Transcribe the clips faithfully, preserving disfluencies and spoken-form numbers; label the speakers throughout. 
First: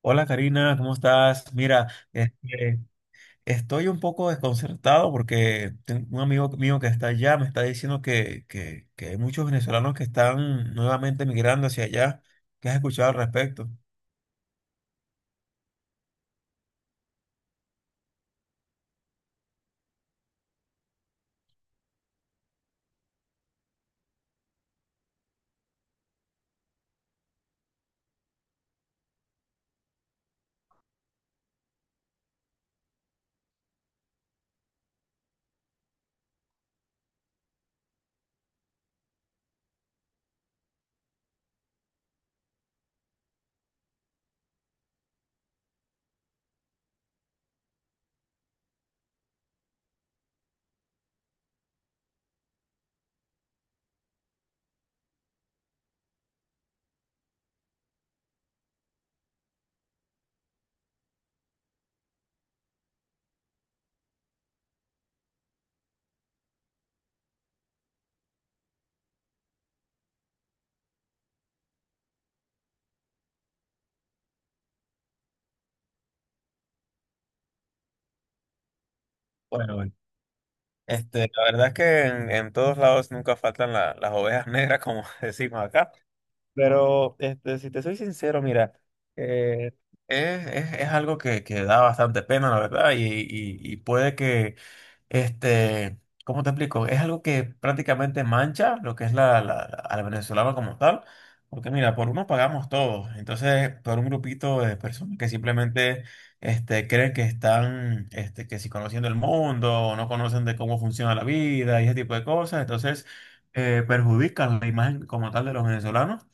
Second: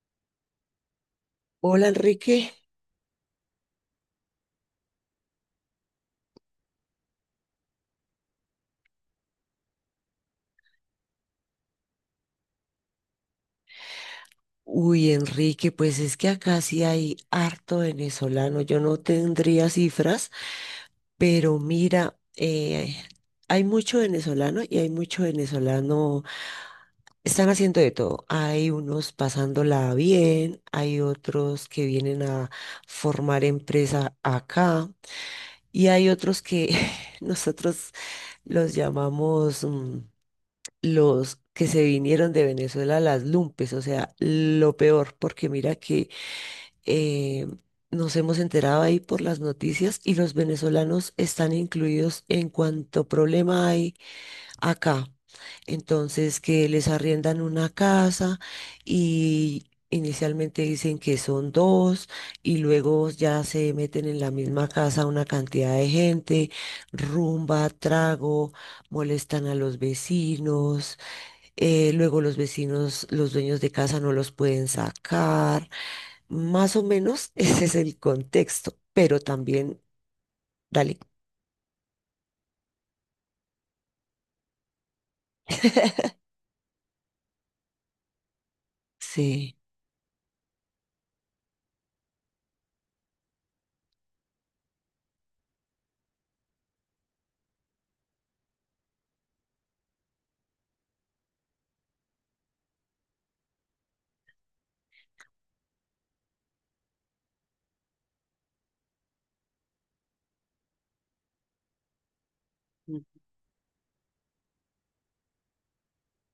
Speaker 1: Hola Karina, ¿cómo estás?
Speaker 2: Hola
Speaker 1: Mira,
Speaker 2: Enrique.
Speaker 1: este, estoy un poco desconcertado porque tengo un amigo mío que está allá me está diciendo que, que, que hay muchos venezolanos que están nuevamente migrando hacia allá. ¿Qué has escuchado al respecto?
Speaker 2: Uy, Enrique, pues es que acá sí hay harto venezolano. Yo no tendría cifras, pero mira, eh, hay mucho venezolano y hay mucho venezolano. Están haciendo de todo. Hay unos pasándola bien, hay otros que vienen a formar empresa acá y hay otros que nosotros los llamamos... mm, los que se vinieron de Venezuela, las lumpes, o sea, lo peor, porque mira que eh, nos hemos enterado ahí por las noticias y los venezolanos están incluidos en cuanto problema hay acá. Entonces, que les arriendan una casa y... Inicialmente dicen que son dos y luego ya se meten en la misma casa una cantidad de gente, rumba, trago, molestan a los vecinos, eh, luego los vecinos, los dueños de casa no los pueden sacar. Más o menos ese es el contexto, pero
Speaker 1: Bueno,
Speaker 2: también,
Speaker 1: bueno.
Speaker 2: dale.
Speaker 1: Este, la verdad es que en, en todos lados nunca faltan la- las ovejas negras, como decimos acá. Pero este, si te soy sincero, mira,
Speaker 2: Sí.
Speaker 1: eh, es, es- es algo que, que da bastante pena, la verdad, y, y- y puede que, este, ¿cómo te explico? Es algo que prácticamente mancha lo que es la, la, la- a la venezolana como tal, porque mira, por uno pagamos todos, entonces por un grupito de personas que simplemente este, creen que están, este, que si conociendo el mundo, o no conocen de cómo funciona la vida y ese tipo de cosas,
Speaker 2: Mm.
Speaker 1: entonces eh, perjudican la imagen como tal de los venezolanos.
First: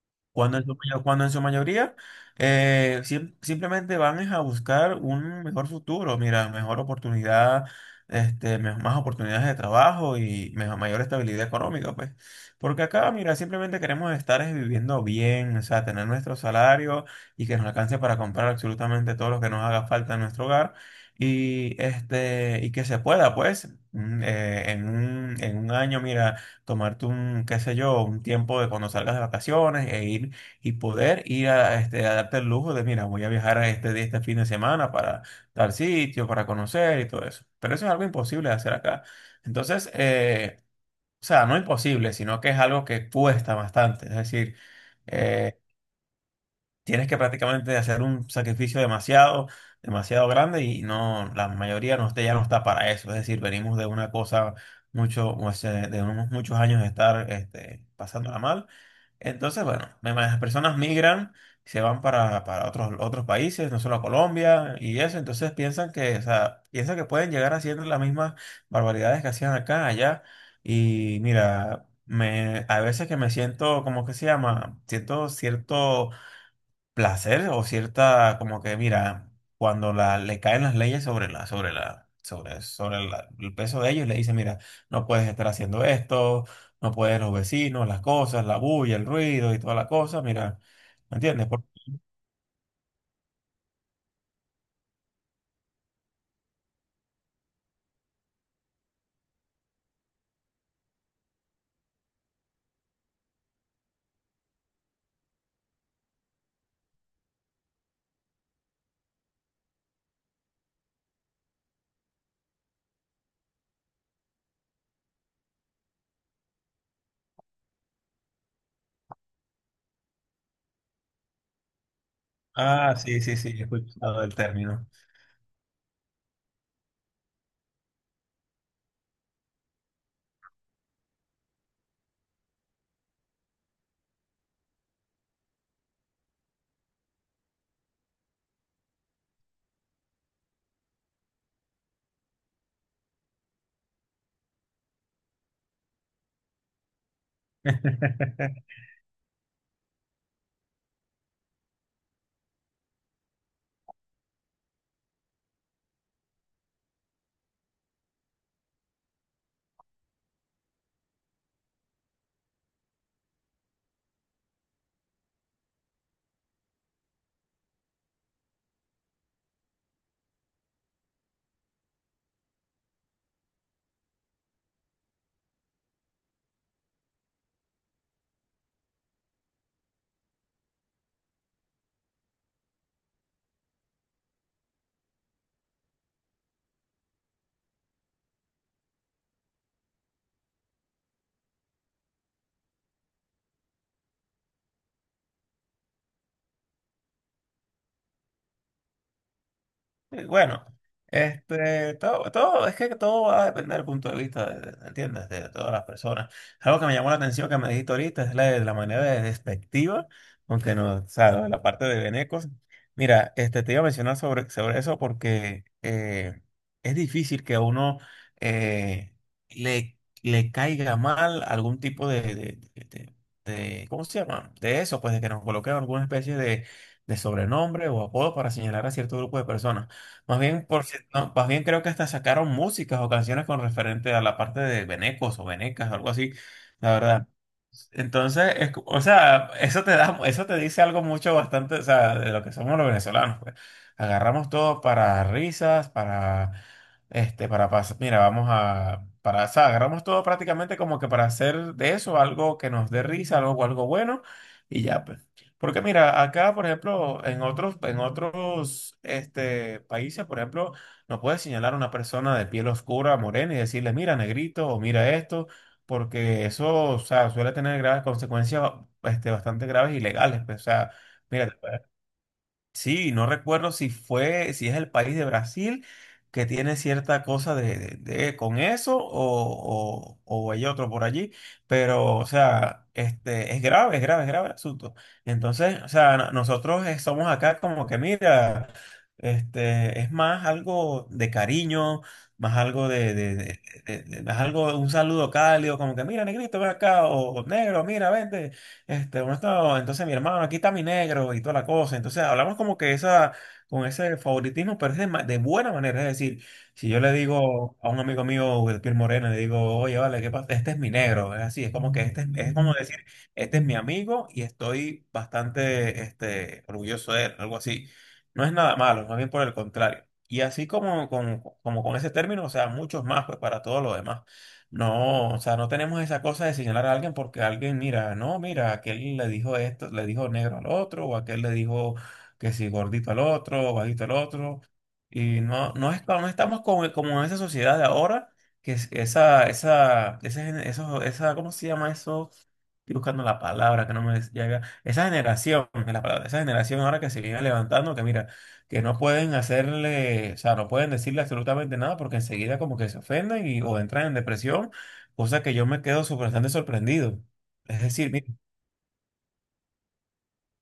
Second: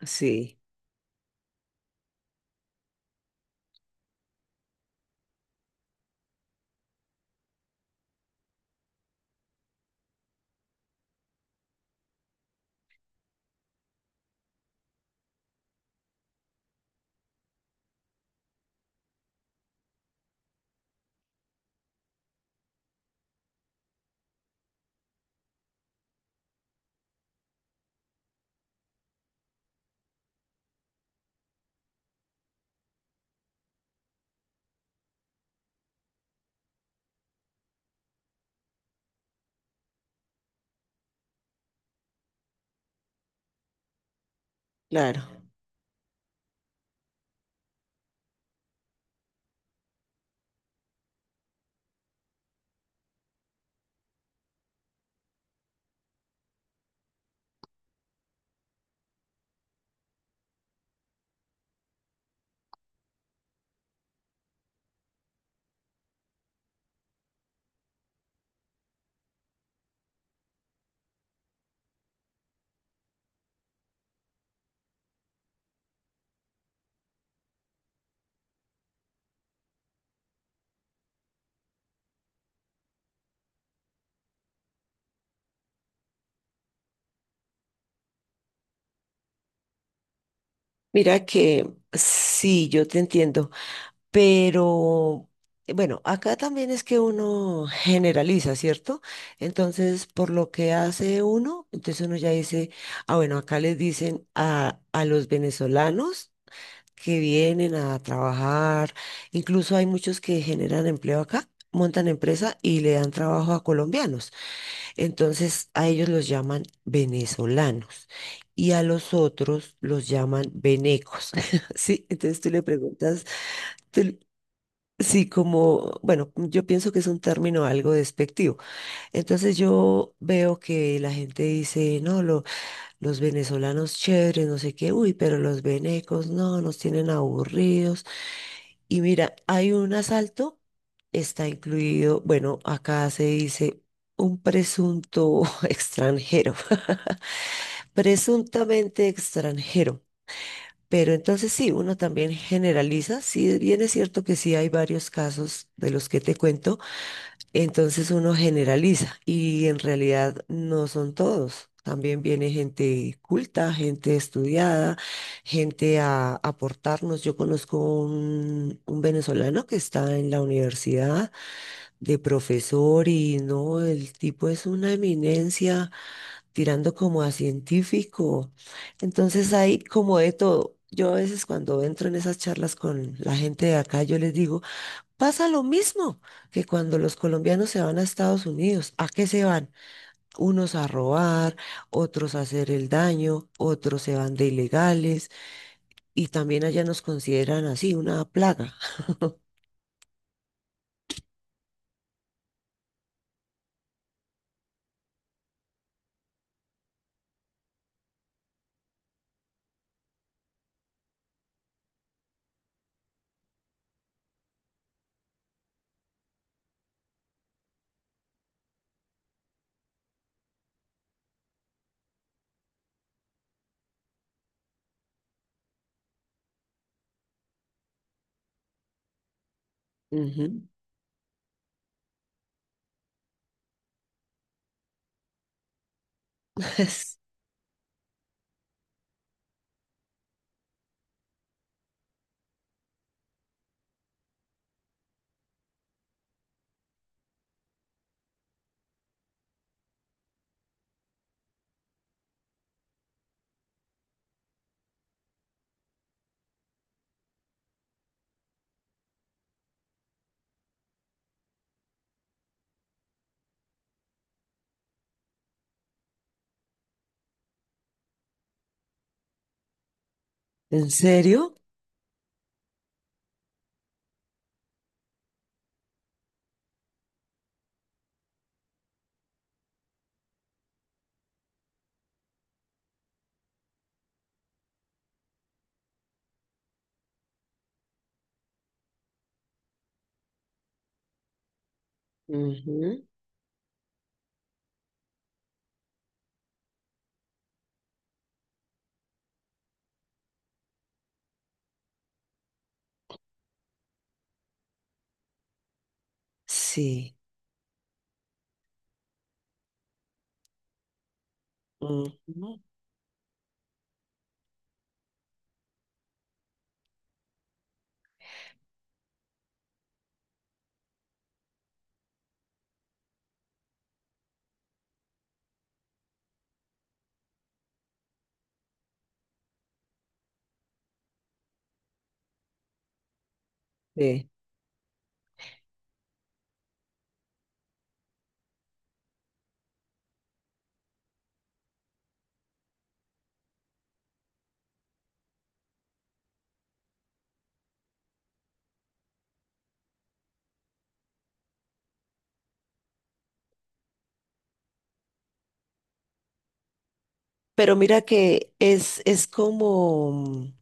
Speaker 2: Sí,
Speaker 1: Cuando en su, mayo- cuando en su mayoría eh, sim- simplemente van es a buscar un mejor futuro, mira, mejor oportunidad, este, me- más oportunidades de trabajo y mejor, mayor estabilidad económica, pues. Porque acá, mira, simplemente queremos estar es viviendo bien, o sea, tener nuestro salario y que nos alcance para comprar absolutamente todo lo que nos haga falta en nuestro hogar y, este, y que se pueda, pues, mm, eh, en un, en un año, mira, tomarte un, qué sé yo, un tiempo de cuando salgas de vacaciones e ir y poder ir a, este, a darte el lujo de, mira, voy a viajar a este, día- este fin de semana para tal sitio, para conocer y todo eso. Pero eso es algo imposible de hacer acá. Entonces, eh, o sea, no imposible, sino que es algo que cuesta bastante. Es decir,
Speaker 2: claro.
Speaker 1: eh, tienes que prácticamente hacer un sacrificio demasiado, demasiado grande y no, la mayoría no, está- ya no está para eso. Es decir, venimos de una cosa mucho, o sea, de unos muchos años de estar este, pasándola mal. Entonces, bueno, me imagino, las personas migran, se van para, para otros, otros países, no solo a Colombia y eso. Entonces piensan que, o sea, piensan que pueden llegar haciendo las mismas barbaridades que hacían acá, allá. Y mira, me, a veces que me siento, ¿cómo que se llama? Siento cierto placer o cierta, como que mira, cuando la, le caen las leyes sobre la, sobre la, sobre, sobre la- el peso de ellos, le dice mira, no puedes estar haciendo esto, no puedes los vecinos, las cosas, la bulla, el ruido y toda la cosa, mira, ¿me
Speaker 2: Mira
Speaker 1: entiendes? Por-
Speaker 2: que sí, yo te entiendo, pero eh, bueno, acá también es que uno generaliza, ¿cierto? Entonces, por lo que hace uno, entonces uno ya dice, ah, bueno, acá les dicen a, a los venezolanos que vienen a trabajar. Incluso hay muchos que generan empleo acá, montan empresa y le dan trabajo a colombianos. Entonces a ellos los llaman venezolanos y a los otros los llaman venecos. Sí, entonces tú le
Speaker 1: ah, sí,
Speaker 2: preguntas,
Speaker 1: sí, sí, he
Speaker 2: tú-
Speaker 1: escuchado el término.
Speaker 2: sí, como, bueno, yo pienso que es un término algo despectivo. Entonces yo veo que la gente dice, no, lo- los venezolanos chéveres, no sé qué, uy, pero los venecos, no, nos tienen aburridos. Y mira, hay un asalto, está incluido, bueno, acá se dice un presunto extranjero, presuntamente extranjero. Pero entonces sí, uno también generaliza, sí, bien es cierto que sí hay varios casos de los que te cuento, entonces uno generaliza y en realidad no son todos. También viene gente culta, gente estudiada, gente a aportarnos. Yo conozco un, un venezolano que está en la universidad de profesor y no, el tipo es una eminencia tirando como a científico. Entonces hay como de todo. Yo a veces cuando entro en esas charlas con la gente de acá, yo les digo: pasa lo mismo que cuando los colombianos se van a Estados Unidos. ¿A qué se van? Unos a robar, otros a hacer el daño, otros se van de ilegales y también allá nos consideran así una plaga.
Speaker 1: Y bueno, este, todo, todo, es que todo va a depender del punto de vista, de- de- ¿entiendes? De todas las personas. Algo que me llamó la atención que me dijiste ahorita es la, la manera de despectiva, aunque no, o sea, lo de la parte de Benecos. Mira, este, te iba a mencionar sobre, sobre eso porque eh, es difícil que a uno eh, le, le caiga mal algún tipo de, de, de, ¿cómo se llama? De eso, pues de que nos coloquen alguna especie de, de sobrenombre o apodo para señalar a cierto grupo de personas. Más
Speaker 2: Ujú.
Speaker 1: bien, por, si- no, más bien creo que hasta sacaron músicas o canciones con referente a la parte de venecos o venecas, algo así, la verdad. Entonces, es co- o sea, eso te da, eso te dice algo mucho bastante, o sea, de lo que somos los venezolanos, pues. Agarramos todo para risas, para, este, para pasar, mira, vamos a, para, o sea, agarramos todo prácticamente como que para hacer de eso algo que nos dé risa, algo, algo bueno, y ya, pues. Porque mira, acá, por ejemplo, en otros, en otros, este, países, por ejemplo, no puedes señalar a una persona de piel oscura, morena, y decirle, mira, negrito, o mira esto, porque eso, o sea, suele tener graves consecuencias este, bastante graves y legales, pues, o
Speaker 2: ¿En
Speaker 1: sea,
Speaker 2: serio?
Speaker 1: mira, sí, no recuerdo si fue, si es el país de Brasil que tiene cierta cosa de, de- de- con eso o, o, o hay otro por allí, pero o sea, este, es grave, es grave, es grave el asunto. Entonces, o sea, no- nosotros eh, somos acá como que mira, este, es más algo de cariño, más algo
Speaker 2: Ujú.
Speaker 1: de, de, de- de- de- más algo, un saludo cálido, como que mira, negrito, ven acá, o negro, mira, vente. Este, uno estaba, entonces mi hermano, aquí está mi negro y toda la cosa. Entonces hablamos como que esa, con ese favoritismo, pero es de, ma- de buena manera. Es decir, si yo le
Speaker 2: Sí.
Speaker 1: digo a un amigo mío de piel morena, le digo, oye, vale, ¿qué pasa? Este es mi negro. Es así, es como que este es, es
Speaker 2: Ujú.
Speaker 1: como decir, este es mi amigo y estoy bastante, este, orgulloso de él, algo así. No es nada malo, más bien por el contrario. Y así como, con como con ese término, o sea, muchos más, pues para todo lo demás. No, o sea, no tenemos esa cosa de señalar a alguien porque alguien, mira, no, mira, aquel le dijo esto, le dijo negro al otro, o aquel le dijo que si gordito al otro, o bajito al
Speaker 2: Sí.
Speaker 1: otro. Y no, no es, no estamos como, como en esa sociedad de ahora, que es- esa, esa, ese, gen- esos- esa, ¿cómo se llama eso? Estoy buscando la palabra que no me llega. Esa generación, es la palabra, esa generación ahora que se viene levantando, que mira, que no pueden hacerle, o sea, no pueden decirle absolutamente nada porque enseguida como que se ofenden y, o entran en depresión, cosa que yo me quedo su- bastante sorprendido.
Speaker 2: Pero
Speaker 1: Es
Speaker 2: mira
Speaker 1: decir,
Speaker 2: que es, es como,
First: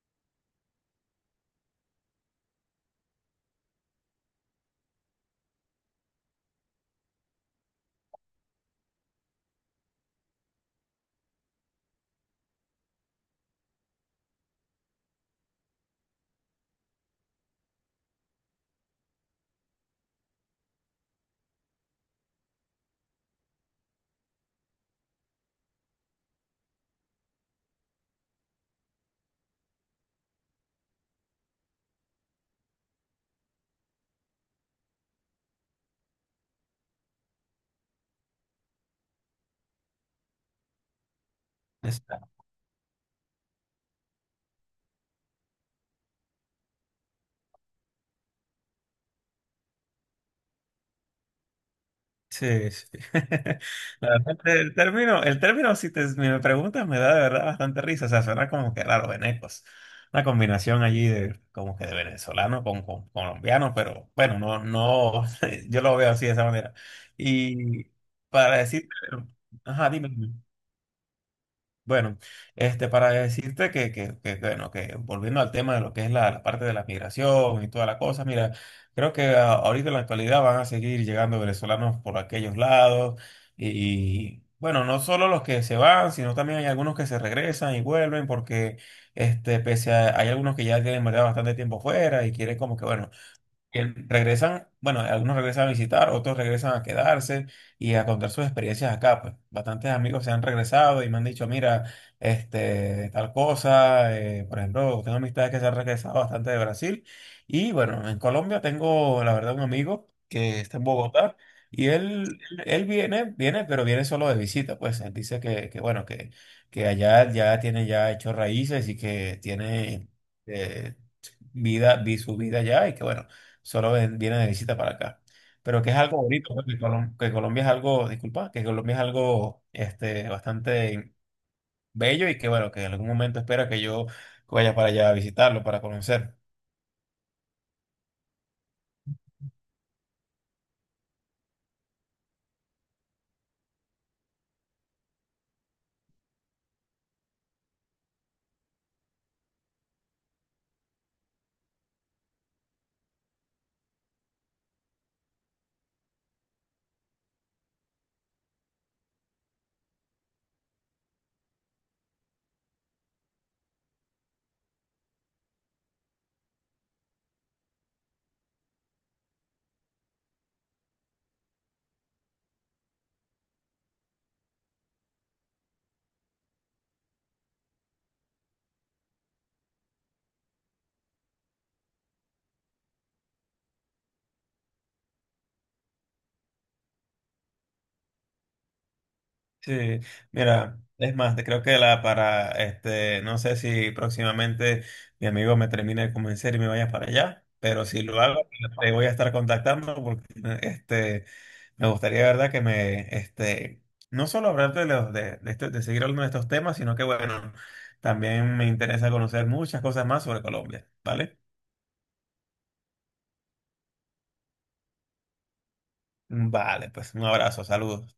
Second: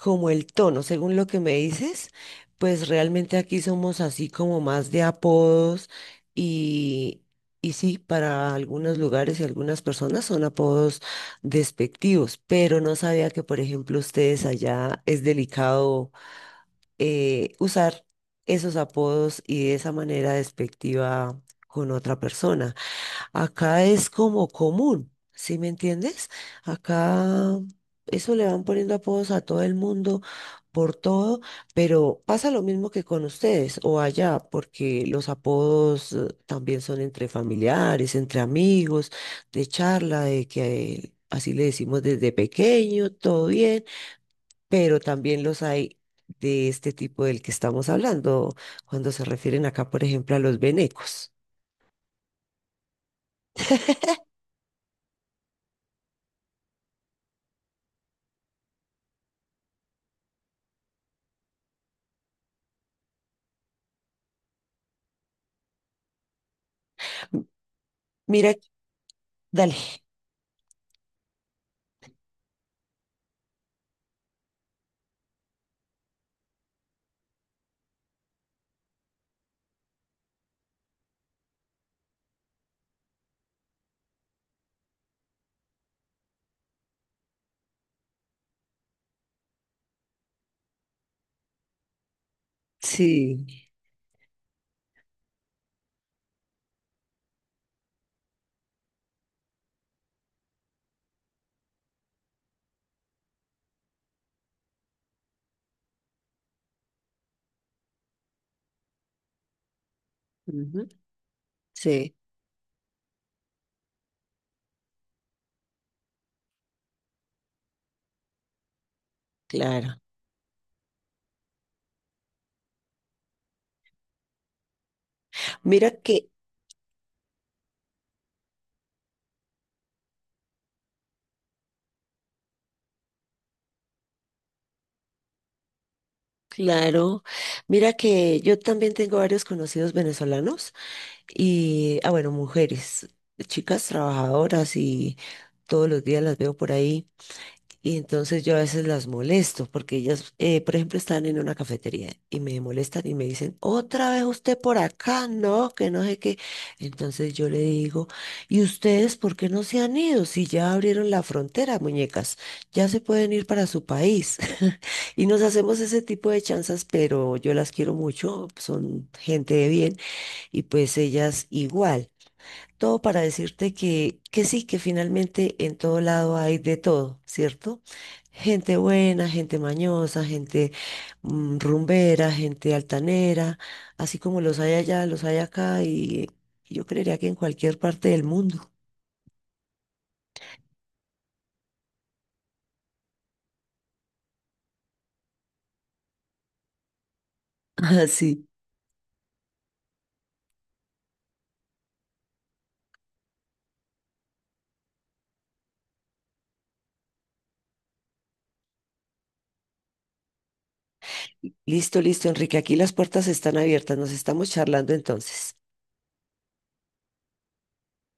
Speaker 2: como el tono, según lo que me dices, pues realmente aquí somos así como más de apodos y, y sí, para algunos lugares y algunas personas son apodos despectivos, pero no sabía que, por ejemplo, ustedes allá es delicado eh, usar esos apodos y de esa manera despectiva con otra persona. Acá es como común, ¿sí me entiendes? Acá eso le van poniendo apodos a todo el mundo por todo, pero pasa lo mismo que con ustedes o allá, porque los apodos eh, también son entre familiares, entre amigos, de charla, de que eh, así le decimos
Speaker 1: mira,
Speaker 2: desde pequeño, todo bien, pero también los hay de este tipo del que estamos hablando, cuando se refieren acá, por ejemplo, a los venecos.
Speaker 1: sí, sí. La verdad, el término, el término, si te, me preguntas, me da de verdad bastante risa. O sea, suena como que raro, venecos. Una combinación allí de como que de venezolano con, con colombiano, pero bueno, no, no, yo lo veo así de esa manera. Y
Speaker 2: Mira,
Speaker 1: para decir,
Speaker 2: dale,
Speaker 1: ajá, dime. Bueno, este, para decirte que, que, que, bueno, que volviendo al tema de lo que es la, la parte de la migración y toda la cosa, mira, creo que a- ahorita en la actualidad van a seguir llegando venezolanos por aquellos lados y, bueno, no solo los que se van, sino también hay algunos que se regresan y vuelven porque, este, pese a, hay algunos que ya tienen, ¿verdad?, bastante tiempo fuera y quieren como que, bueno,
Speaker 2: sí.
Speaker 1: que regresan, bueno, algunos regresan a visitar, otros regresan a quedarse y a contar sus experiencias acá, pues. Bastantes amigos se han regresado y me han dicho, mira, este, tal cosa, eh, por ejemplo, tengo amistades que se han regresado bastante de Brasil y bueno, en Colombia tengo, la verdad, un amigo que está en
Speaker 2: Ujú.
Speaker 1: Bogotá y
Speaker 2: Sí,
Speaker 1: él, él, él viene, viene, pero viene solo de visita, pues. Él dice que, que bueno, que, que allá ya tiene ya hecho raíces y que
Speaker 2: claro.
Speaker 1: tiene... eh, vida, vi su vida allá y que bueno, solo ven- viene de visita para acá. Pero
Speaker 2: Mira
Speaker 1: que es
Speaker 2: que,
Speaker 1: algo bonito, ¿no?, que, Colom- que Colombia es algo, disculpa, que Colombia es algo este, bastante bello y que bueno, que en algún momento espera que yo vaya para allá a visitarlo, para conocer.
Speaker 2: claro, mira que yo también tengo varios conocidos venezolanos y, ah, bueno, mujeres, chicas trabajadoras y todos los días las veo por ahí. Y entonces yo a veces las molesto porque ellas, eh, por ejemplo, están en una cafetería y me molestan y me dicen, otra vez usted por acá, no, que no sé qué. Entonces yo le digo, ¿y ustedes por qué no se han ido? Si ya abrieron la frontera, muñecas, ya se pueden ir para su país. Y nos hacemos ese tipo de chanzas, pero yo las quiero mucho, son gente de bien y pues ellas igual. Todo para decirte que, que sí, que finalmente en todo lado hay de todo, ¿cierto? Gente buena, gente mañosa, gente mm, rumbera, gente altanera, así como los hay allá, los hay acá y yo creería que en cualquier parte del mundo.
Speaker 1: Sí, mira, es más, te creo que la para, este, no sé si próximamente mi amigo me termine de convencer y me vaya para allá, pero si lo hago,
Speaker 2: Así.
Speaker 1: te voy a estar contactando porque este... Me gustaría, de ¿verdad? Que me, este, no solo hablarte de, los, de, de, este- de seguir hablando de estos temas, sino que, bueno, también me interesa conocer muchas cosas más sobre Colombia, ¿vale?
Speaker 2: Listo, listo, Enrique, aquí las puertas están abiertas, nos estamos charlando entonces.
Speaker 1: Vale, pues un abrazo, saludos.